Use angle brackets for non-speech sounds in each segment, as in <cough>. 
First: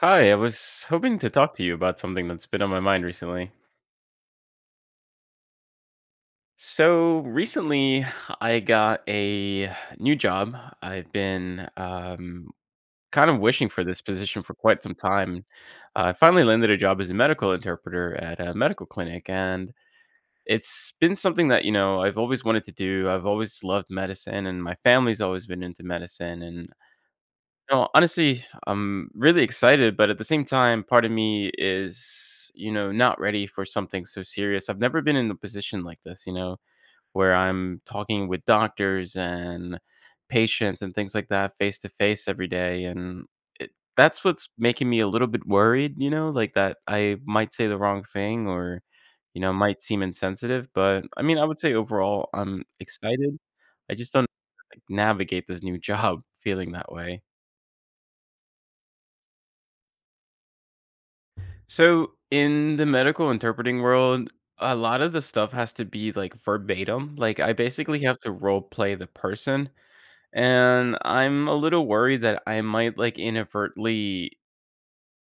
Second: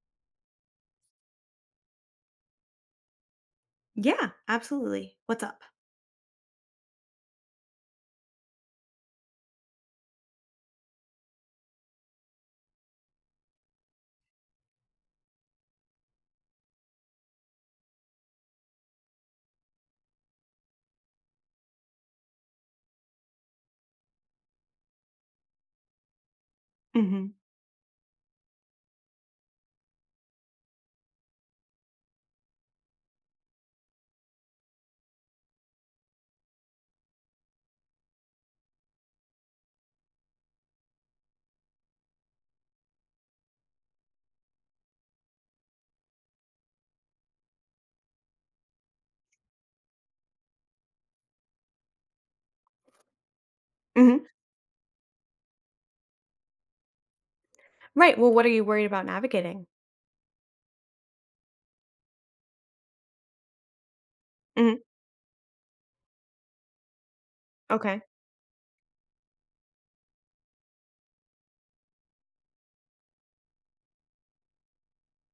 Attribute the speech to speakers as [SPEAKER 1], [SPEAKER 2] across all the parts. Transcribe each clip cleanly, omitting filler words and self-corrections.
[SPEAKER 1] Hi, I was hoping to talk to you about something that's been on my mind recently.
[SPEAKER 2] Yeah, absolutely. What's up?
[SPEAKER 1] So, recently I got a new job. I've been kind of wishing for this position for quite some time. I finally landed a job as a medical interpreter at a medical clinic, and it's been something that, you know, I've always wanted to do. I've always loved medicine, and my family's always been into medicine. And
[SPEAKER 2] Hmm.
[SPEAKER 1] no, honestly, I'm really excited, but at the same time, part of me is, you know, not ready for something so serious. I've never been in a position like this, you know, where I'm talking with doctors and patients and things like that face to face every day. And it, that's what's making me a little bit worried, you know, like that I might say the wrong thing or, you know, might seem insensitive. But I mean, I would say overall, I'm excited. I just don't
[SPEAKER 2] Hmm.
[SPEAKER 1] like, navigate this new <laughs> job feeling that way.
[SPEAKER 2] Right. Well, what are you worried about navigating?
[SPEAKER 1] So in the medical interpreting world, a
[SPEAKER 2] Hmm.
[SPEAKER 1] lot of the stuff has to be like verbatim. Like I basically
[SPEAKER 2] Okay.
[SPEAKER 1] have to role play the person and I'm a little worried that I might like inadvertently,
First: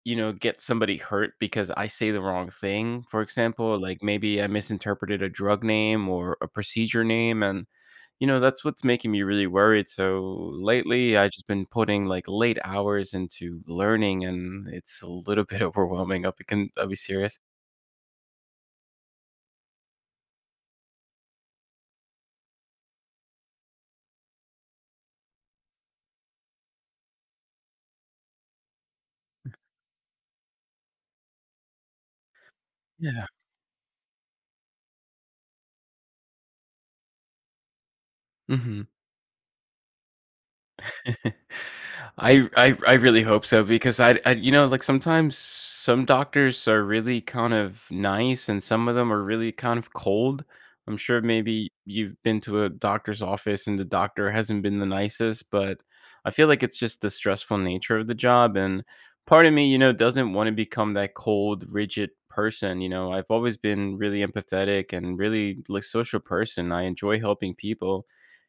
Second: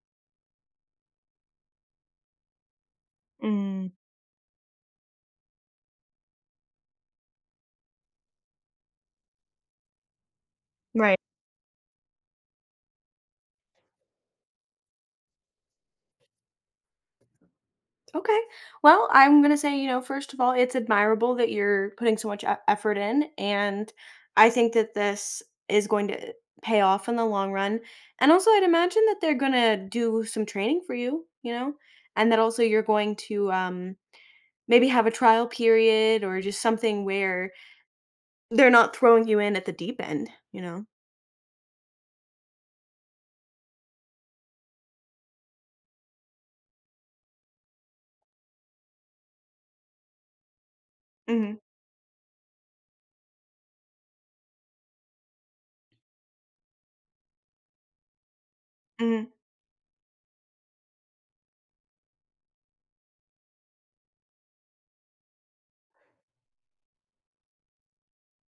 [SPEAKER 1] you know, get somebody hurt because I say the wrong thing. For example,
[SPEAKER 2] Mm,
[SPEAKER 1] like maybe I misinterpreted a drug name or a procedure name and you know, that's what's making me really worried. So lately
[SPEAKER 2] right.
[SPEAKER 1] I've just been putting like late hours into learning and it's a little bit <laughs> overwhelming. I'll be, I'll be serious.
[SPEAKER 2] Okay. Well, I'm going to say, first of all, it's admirable that you're putting so much effort in. And I think that this is going to pay off in the long run. And also, I'd imagine that they're going to do some training for you, and that also you're going
[SPEAKER 1] Yeah.
[SPEAKER 2] to maybe have a trial period or just something where they're
[SPEAKER 1] Mhm.
[SPEAKER 2] not throwing you in at the deep end,
[SPEAKER 1] <laughs> I really hope so because I you know, like, sometimes some doctors are really kind of nice and some of them are really kind of cold. I'm sure
[SPEAKER 2] Mhm.
[SPEAKER 1] maybe you've been to a doctor's office and the doctor hasn't been the nicest, but I feel like it's just the stressful nature of the job, and
[SPEAKER 2] Mhm.
[SPEAKER 1] part of me, you know, doesn't wanna become that cold, rigid person, you know? I've always been really empathetic and really, like, social person. I enjoy helping people.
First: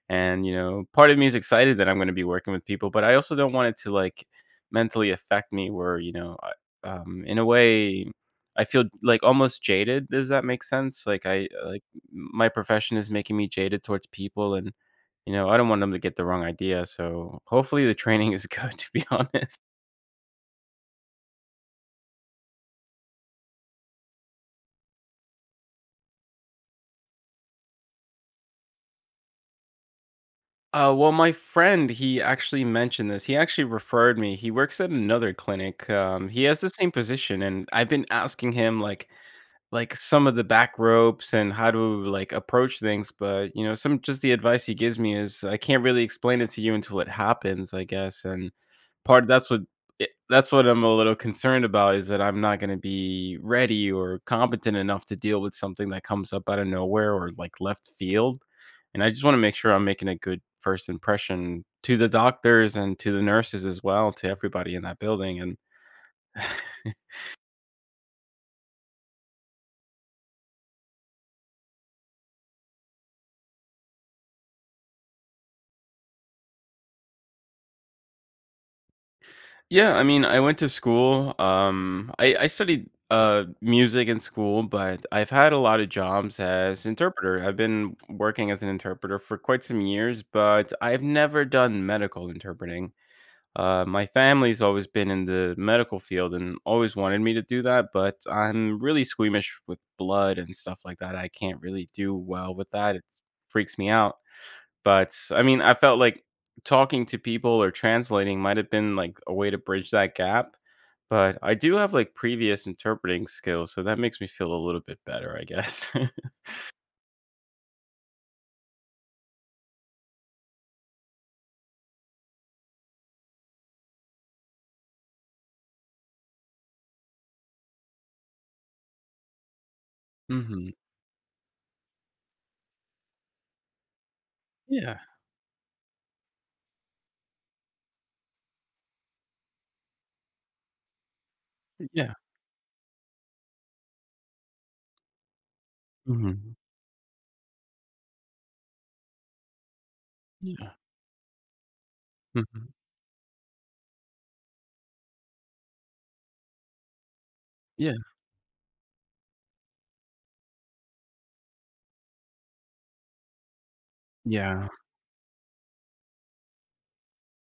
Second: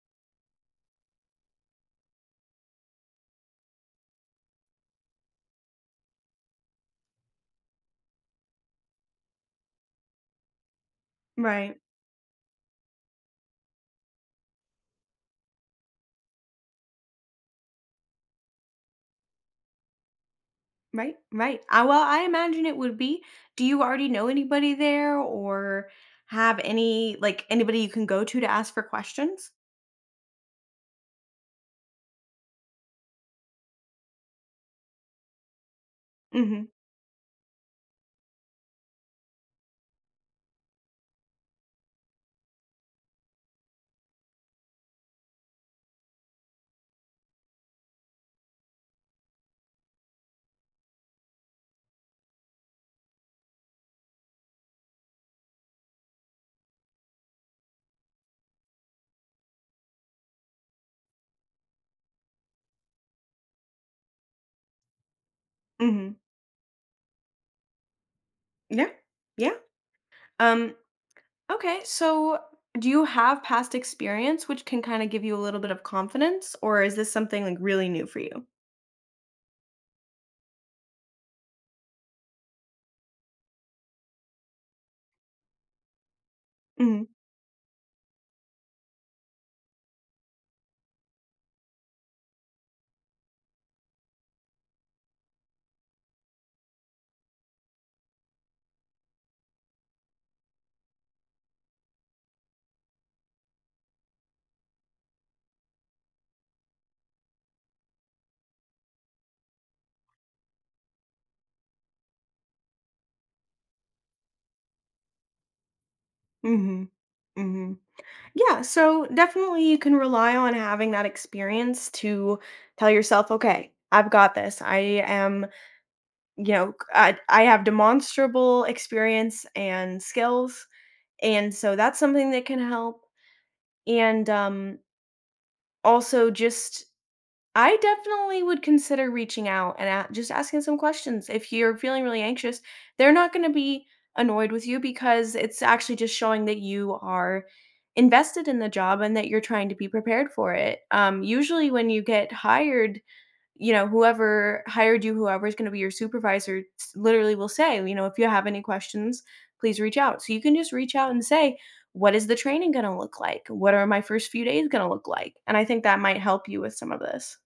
[SPEAKER 1] And, you know, part of me is excited that I'm gonna be working with people, but I also don't want it to, like, mentally affect me where, you know, I in a way, I feel, like, almost jaded. Does that make sense? Like, I
[SPEAKER 2] Right,
[SPEAKER 1] like, my profession is making me jaded towards people, and, you know, I don't want them to get the wrong idea, so hopefully the <laughs> training is good, <laughs> to be honest.
[SPEAKER 2] right, right. Ah, well, I imagine it would be. Do you already know anybody there or have any, like, anybody you can go to ask for questions?
[SPEAKER 1] Well, my friend, he actually mentioned this. He actually referred me. He works at another clinic. He has
[SPEAKER 2] Mhm.
[SPEAKER 1] the same position, and I've been asking him, like some of the back ropes and how to like approach things but you know some just the advice he gives me is I can't really explain it to you until it happens I guess. And part that's what it- that's what I'm a little concerned about, is that I'm not going to be ready or competent enough to deal with something that comes up out of nowhere or like left field. And I just want to make sure I'm making a good first impression to the doctors and to the nurses as well, to everybody in that building. And
[SPEAKER 2] Mhm. Yeah, yeah. Um, okay, so do you have past experience which can kinda give you a little bit of confidence, or is this something, like, really new for you?
[SPEAKER 1] yeah, I mean, I went to school. I studied music in school, but I've had a lot of jobs as
[SPEAKER 2] Mhm.
[SPEAKER 1] interpreter. I've been working as an interpreter for quite some years, but I've never done medical interpreting. My family's always been in the medical field and always wanted me to do that, but I'm really squeamish with blood and stuff like that. I can't really do well with that. It freaks me out. But I mean, I felt like talking to people or translating might have been like a way to bridge that gap. But I do have like previous interpreting skills, so that makes me feel a little bit better, I guess. <laughs>
[SPEAKER 2] Mhm. Mhm. Yeah, so definitely you can rely on having that experience to tell yourself, okay, I've got this. I am, I have demonstrable experience and skills.
[SPEAKER 1] Mhm.
[SPEAKER 2] And so that's something that can help. And
[SPEAKER 1] Yeah.
[SPEAKER 2] also just I definitely would consider reaching out and a just asking some questions. If you're feeling
[SPEAKER 1] Yeah.
[SPEAKER 2] really anxious, they're not gonna be annoyed with you because it's actually just showing
[SPEAKER 1] Mhm.
[SPEAKER 2] that you are invested in the job and that you're trying to be prepared for
[SPEAKER 1] Yeah.
[SPEAKER 2] it. Usually when you get
[SPEAKER 1] Mhm.
[SPEAKER 2] hired, whoever hired you, whoever's gonna be your supervisor s literally will say,
[SPEAKER 1] Yeah.
[SPEAKER 2] you know, "If you have any questions, please reach out." So you can just reach out and say, "What is the training gonna look like? What are my first few
[SPEAKER 1] Yeah.
[SPEAKER 2] days gonna look like?" And I think that might help you with some of this.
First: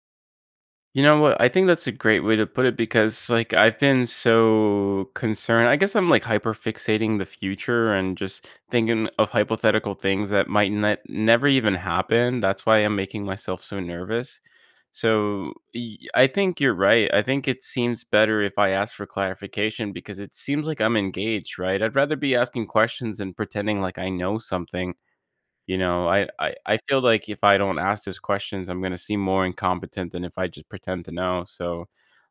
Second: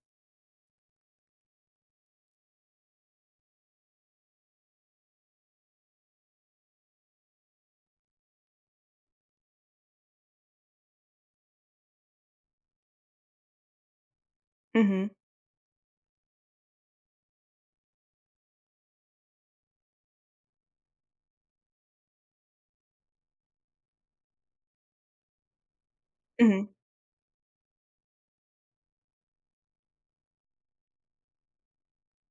[SPEAKER 1] You know what? I think that's a great way to put it because like I've been so concerned. I guess I'm like hyper fixating the future and just thinking of hypothetical things that might never even happen. That's why I'm making myself so nervous.
[SPEAKER 2] Mhm.
[SPEAKER 1] So I think you're right. I think it seems better if I ask for clarification because it seems like I'm engaged, right? I'd rather be asking questions and pretending like I know something you know, I I
[SPEAKER 2] Mhm.
[SPEAKER 1] I feel like if I don't ask those questions, I'm gonna seem more incompetent than if I just pretend to know, so,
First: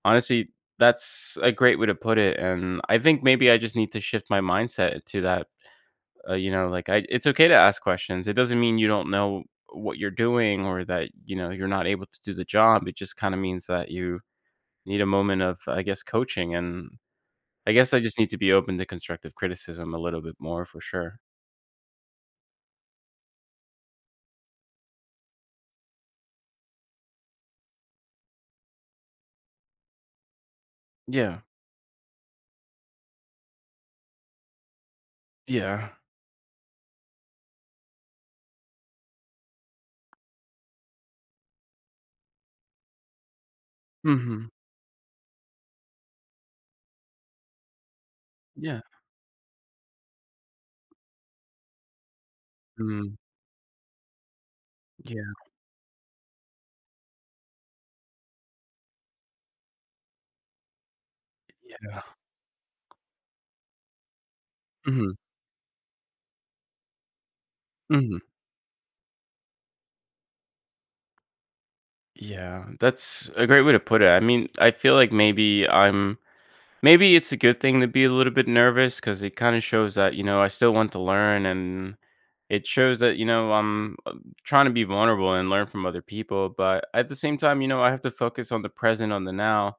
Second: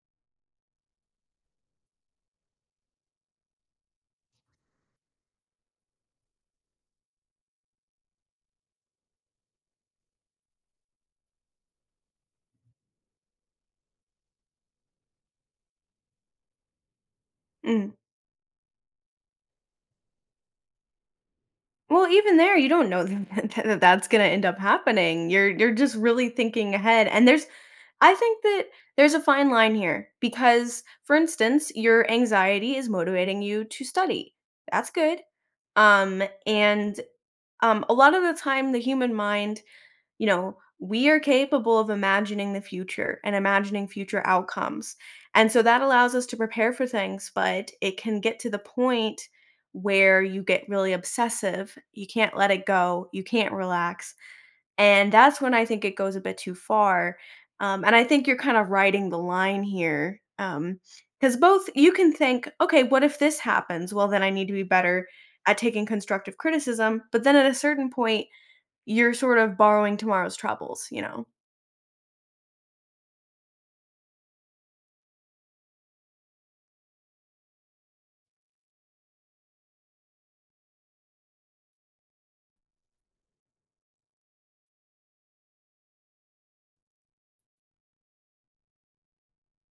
[SPEAKER 1] honestly, that's a great way to put it, and I think maybe I just need to shift my mindset to that, you know, like, I it's okay to ask questions, it doesn't mean you don't know what you're doing or that, you know, you're not able to do the job, it just kinda means that you need a moment of, I guess, coaching, and I
[SPEAKER 2] Mhm.
[SPEAKER 1] guess I just need to be open to constructive criticism a little bit more for sure.
[SPEAKER 2] Well, even there, you don't know <laughs> that that's gonna end up happening. You're just really thinking ahead, and there's I think that there's a fine line here because, for
[SPEAKER 1] Yeah.
[SPEAKER 2] instance, your anxiety is motivating you to study. That's good.
[SPEAKER 1] Yeah.
[SPEAKER 2] Um, and a lot of the time, the human mind, you know, we are capable of imagining the future and imagining future
[SPEAKER 1] Mhm.
[SPEAKER 2] outcomes. And so that allows us to prepare for things, but it can get to the
[SPEAKER 1] Yeah.
[SPEAKER 2] point where you get really obsessive. You can't let it go.
[SPEAKER 1] Mm.
[SPEAKER 2] You can't relax. And
[SPEAKER 1] Yeah,
[SPEAKER 2] that's when I think it goes a bit too far. And I think you're kind of riding the line here. Because both you
[SPEAKER 1] yeah.
[SPEAKER 2] can think, okay, what if this happens? Well, then I need to be better
[SPEAKER 1] Mhm,
[SPEAKER 2] at taking constructive criticism. But then at a certain
[SPEAKER 1] mhm.
[SPEAKER 2] point, you're sort of borrowing tomorrow's troubles, you know?
[SPEAKER 1] Yeah, that's a great way to put it. I mean, I feel like maybe I'm maybe it's a good thing to be a little bit nervous because it kind of shows that, you know, I still want to learn and it shows that, you know, I'm trying to be vulnerable and learn from other people. But at the same time, you know, I have to focus on the present, on the now.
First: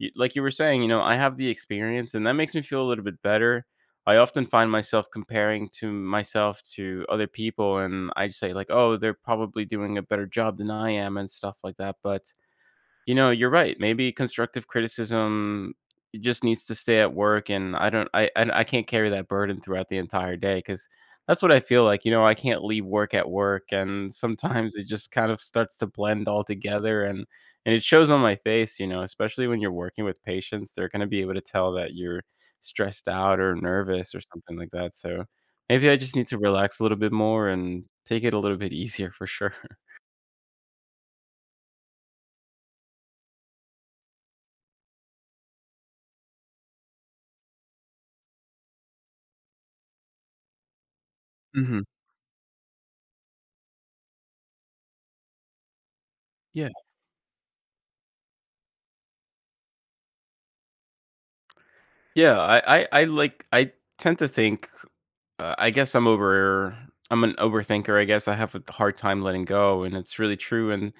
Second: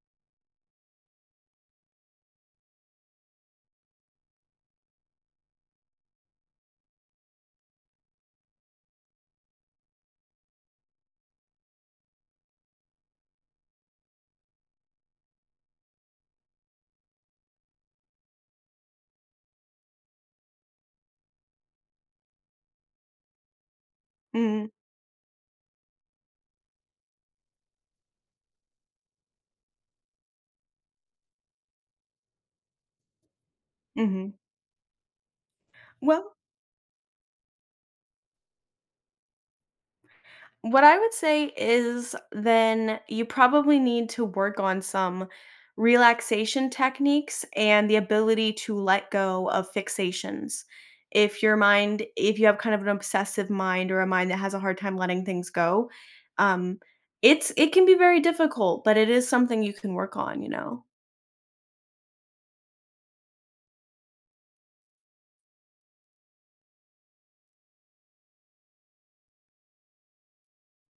[SPEAKER 1] Like you were saying, you know, I have the experience and that makes me feel a little bit better. I often find myself comparing to myself to other people and I say, like, oh, they're probably doing a better job than I am and stuff like that. But you know, you're right. Maybe constructive criticism just needs to stay at work, and I don't, I can't carry that burden throughout the entire day because that's what I feel like. You know, I can't leave work at work, and
[SPEAKER 2] Mhm.
[SPEAKER 1] sometimes it just kind of starts to blend all together, and it shows on my face. You know, especially when you're working with patients, they're going to be able to tell that you're stressed out or nervous or
[SPEAKER 2] Mhm.
[SPEAKER 1] something like that. So maybe I just need
[SPEAKER 2] Well,
[SPEAKER 1] to relax a little bit more and take it a little bit easier for sure.
[SPEAKER 2] what I would say is then you probably need to work on some relaxation techniques and the ability to let go of fixations. If your
[SPEAKER 1] <laughs> Hmm.
[SPEAKER 2] mind if you have kind of an obsessive mind or a mind that has a hard time letting things go,
[SPEAKER 1] Yeah.
[SPEAKER 2] um it's it can be very difficult, but it is something you can work on, you know?
[SPEAKER 1] Yeah, I like I tend to think, uh, I guess I'm over I'm an overthinker, I guess I have a hard time letting go, and it's really true, and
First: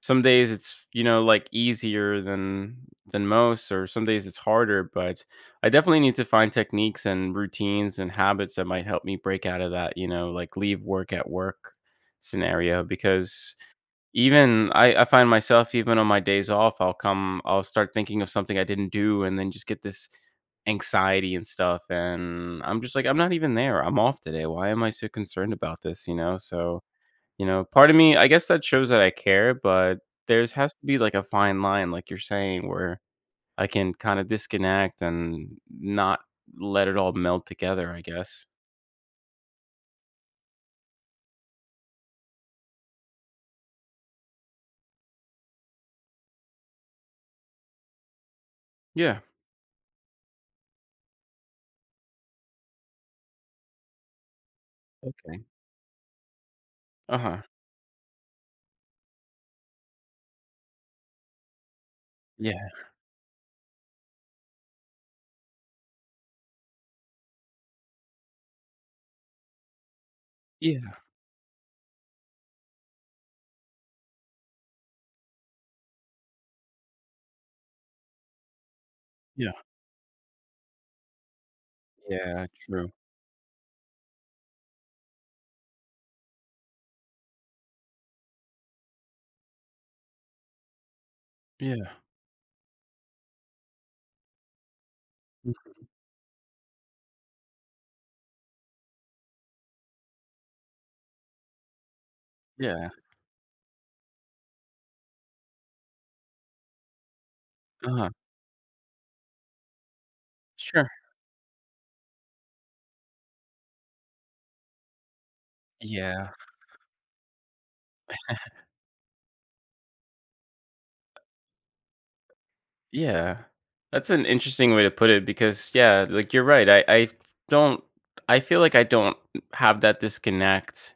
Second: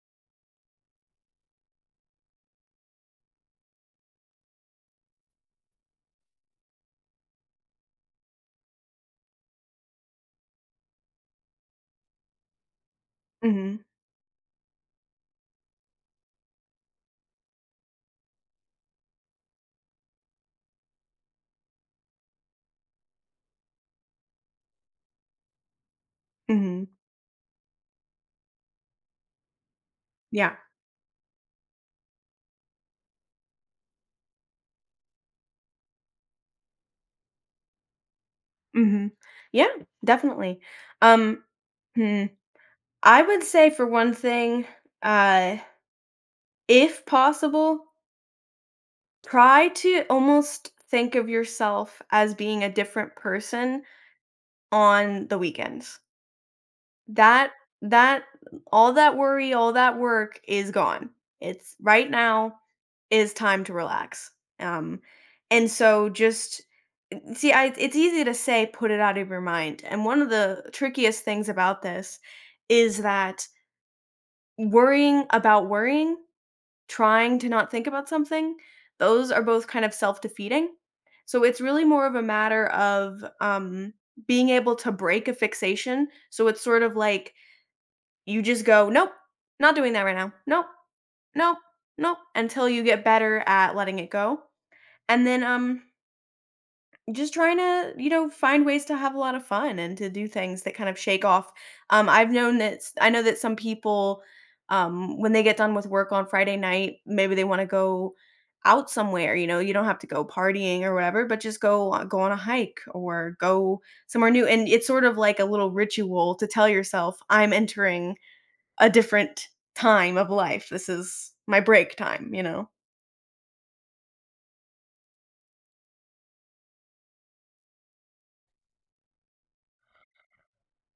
[SPEAKER 1] some days it's, you know, like, easier than most, or some days it's harder, but I definitely need to find techniques and routines and habits that might help me break out of that, you know, like, leave work at work scenario. Because
[SPEAKER 2] Mhm.
[SPEAKER 1] even I find myself even on my days off, I'll start thinking of something I didn't do and then just get this anxiety and stuff, and I'm just like, "I'm not even there, I'm off today, why am I so concerned about this," you know? So,
[SPEAKER 2] Mhm.
[SPEAKER 1] you know, part of me I guess that shows that I care, but there's
[SPEAKER 2] Yeah.
[SPEAKER 1] has to be, like, a fine line, like you're saying, where I can kinda disconnect and not let it all meld together, I guess.
[SPEAKER 2] Mhm. Yeah, definitely. Um, hmm, I would say for one thing, uh, if possible,
[SPEAKER 1] Yeah,
[SPEAKER 2] try to almost think of yourself as being a different person on the
[SPEAKER 1] okay.
[SPEAKER 2] weekends.
[SPEAKER 1] Uh-huh.
[SPEAKER 2] That that all that worry, all that work is gone. It's right now
[SPEAKER 1] Yeah,
[SPEAKER 2] is time to relax. Um, and so just it's easy to say, put it out of your mind. And one of the
[SPEAKER 1] yeah,
[SPEAKER 2] trickiest things about this is that worrying about worrying, trying to not think about something, those are
[SPEAKER 1] yeah,
[SPEAKER 2] both kind of self defeating. So it's really more of a
[SPEAKER 1] yeah,
[SPEAKER 2] matter
[SPEAKER 1] true.
[SPEAKER 2] of being able to break a fixation. So it's sort of like you just go, nope, not doing that right now. Nope, nope,
[SPEAKER 1] Yeah.
[SPEAKER 2] nope, until you get better at letting it go. And then,
[SPEAKER 1] Mm,
[SPEAKER 2] just trying to, you know, find ways to have a lot of fun and to do things that kind of shake off. I've known that
[SPEAKER 1] yeah,
[SPEAKER 2] I know that some people, when they get done with work on Friday night, maybe they want to
[SPEAKER 1] uh-huh.
[SPEAKER 2] go out somewhere. You know, you don't have to go partying
[SPEAKER 1] Sure.
[SPEAKER 2] or whatever, but just go on a hike or go somewhere new. And it's sort of like a little
[SPEAKER 1] Yeah.
[SPEAKER 2] ritual to tell yourself, "I'm entering a different time of life. This is my break time." You know.
[SPEAKER 1] Yeah. That's an interesting way to put it because yeah, like you're right. I don't I feel like I don't have that disconnect.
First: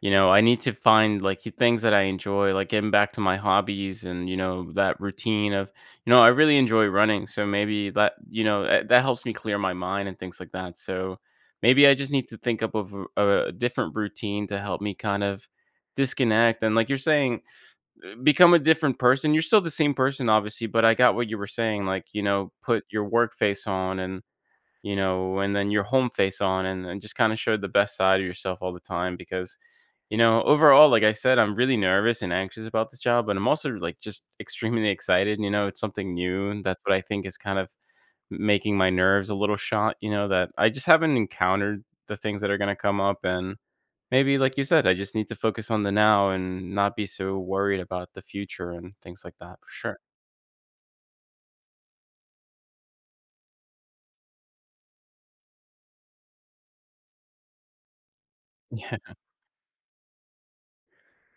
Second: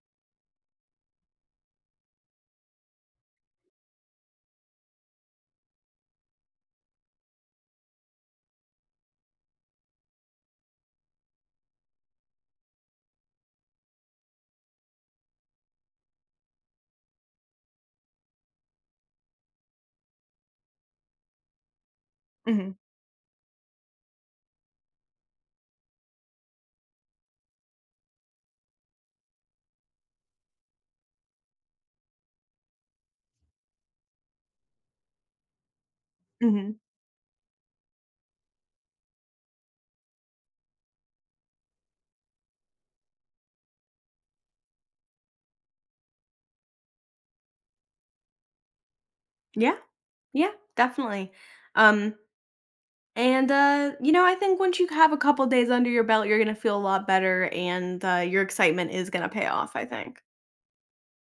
[SPEAKER 1] You know, I need to find like the things that I enjoy, like getting back to my hobbies and you know that routine of you know I really enjoy running, so maybe that you know that helps me clear my mind and things like that. So maybe I just need to think up of a different routine to help me kind of disconnect and like you're saying become a different person. You're still the same person, obviously, but I got what you were saying. Like, you know,
[SPEAKER 2] Hmm.
[SPEAKER 1] put your work face on and, you know, and then your home face on and just kind of show the best side of yourself all the time because, you know, overall, like I said, I'm really nervous and anxious about this job, but I'm also like just extremely excited. You know, it's something new. And
[SPEAKER 2] Hmm.
[SPEAKER 1] that's what I think is kind of making my nerves a little shot, you know, that I just haven't encountered the things that are going to come up. And maybe, like you said, I just need to focus on the now and not be so worried about the future and things like that, for
[SPEAKER 2] Yeah.
[SPEAKER 1] sure.
[SPEAKER 2] Yeah, definitely. Um, and you know, I think once you have a couple days under your belt, you're gonna feel a lot better, and your
[SPEAKER 1] <laughs>
[SPEAKER 2] excitement is
[SPEAKER 1] Yeah.
[SPEAKER 2] gonna pay off, I think.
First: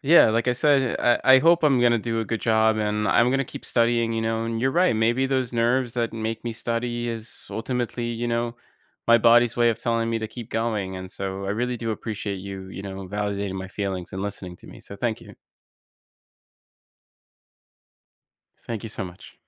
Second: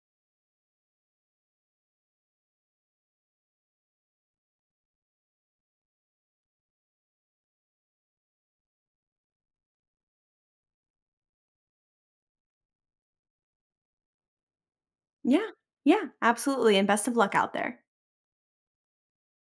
[SPEAKER 1] Yeah, like I said, I hope I'm gonna do a good job and I'm gonna keep studying, you know, and you're right, maybe those nerves that make me study is ultimately, you know, my body's way of telling me to keep going. And so I really do appreciate you, you know, validating my feelings and listening to me. So thank you.
[SPEAKER 2] Yeah, yeah, absolutely. And best of luck out there.
[SPEAKER 1] Thank you so much.